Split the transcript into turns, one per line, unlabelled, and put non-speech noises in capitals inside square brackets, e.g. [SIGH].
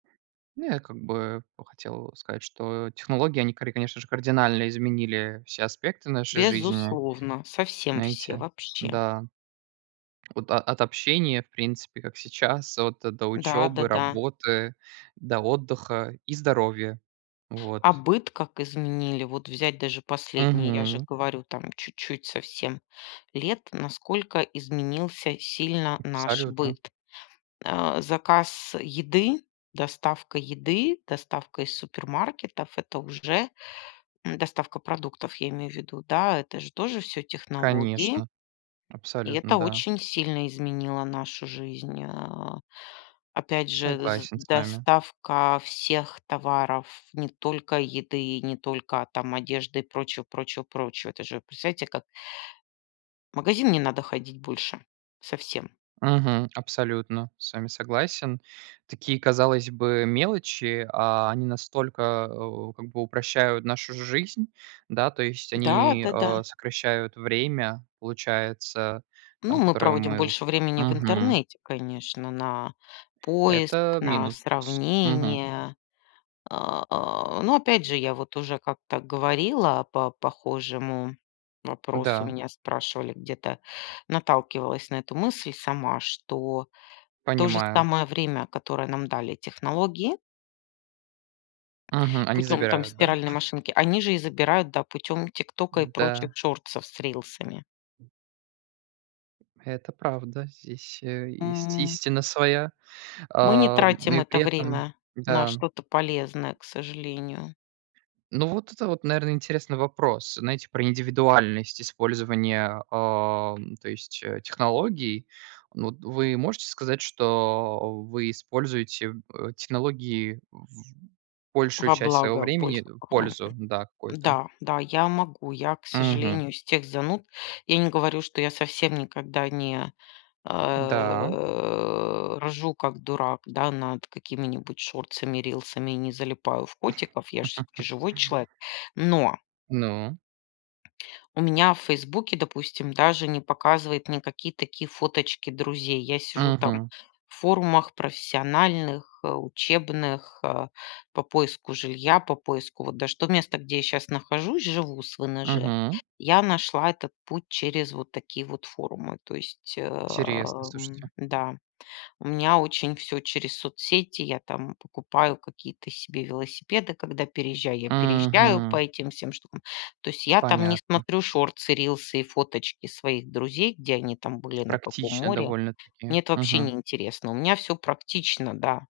Ну, я как бы, ну, хотел сказать, что технологии они кари конечно же, кардинально изменили все аспекты нашей жизни.
Безусловно. Совсем все.
Знаете.
Вообще.
Да. От от общения, в принципе как сейчас, вот до
Да.
учёбы,
Да-да.
работы, до отдыха и здоровья.
А
Вот.
быт как изменили? Вот взять даже последние, я же
Мгм.
говорю, там чуть-чуть совсем лет. Насколько изменился сильно наш
Абсолютно.
быт? А. Заказ еды, доставка еды, доставка из супермаркетов- это уже м, доставка продуктов, я имею в виду. Да, это же тоже всё технологии.
Конечно.
И
Абсолютно.
это
Да.
очень сильно изменило нашу жизнь, а. Опять же, з
Согласен с вами.
доставка всех товаров, не только еды и не только там одежды и прочего, прочего, прочего. Это же представляете, как в магазин не надо ходить больше. Совсем.
Мгм. Абсолютно с вами согласен. Такие, казалось бы, мелочи, а они настолько, э, у как бы упрощают нашу жизнь. Да. То есть
Да.
они, э,
Да-да.
сокращают время, получается,
Ну,
там,
мы
которое
проводим
мы у
больше времени в
Мгм.
интернете, конечно, на поиск,
Это
на
минус. Мгм.
сравнение. А, а. Но опять же, я вот уже как-то говорила по похожему вопросу.
Да.
Меня спрашивали где-то, наталкивалась на эту мысль сама, что то же
Понимаю.
самое время, которое нам дали технологии
Мгм. Они
путём там
забирают, да?
стиральной
[CHUCKLES]
машинки, они же и забирают, да, путём тиктока и прочих
М-да.
шортсов с рилсами.
Это правда, здесь, э, есть
М.
истина своя.
Мы не
Ам,
тратим
и
это
при этом
время на
да.
что-то полезное, к сожалению.
Ну, вот это вот, наверно, интересный вопрос. Знаете, про индивидуальность использования, ам, то есть, э, технологий. Ну, вот вы можете сказать, что вы используете в э, технологии в большую
Во
часть своего
благо
времени,
больше
э,
похо
пользу, да, какую-то?
Да, да, я могу. Я, к
Мгм.
сожалению, из тех зануд. Я не говорю, что я совсем никогда не,
Да.
э, ржу, как дурак, да, над какими-нибудь шортсами, рилсами и не залипаю в котиков. Я ж всё-таки
[LAUGHS]
живой человек, но
Ну.
у меня в фейсбуке, допустим, даже не показывает никакие такие фоточки друзей. Я сижу там
Мгм.
в форумах профессиональных, э, учебных, э, по поиску жилья, по поиску вот даже то место, где я щас нахожусь, живу с ВНЖ.
Мгм.
Я нашла этот путь через вот такие вот форумы. То есть, э,
Интересно,
м,
слушайте.
да, у меня очень всё через соцсети. Я там покупаю какие-то себе велосипеды, когда переезжаю. Я переезжаю по
Мгм.
этим всем штукам. То есть я там не
Понятно.
смотрю шортсы, рилсы и фоточки своих друзей, где они там
Всё
были, на каком
практично
море.
довольно-таки.
Мне это вообще не
Мгм.
интересно. У меня всё практично, да.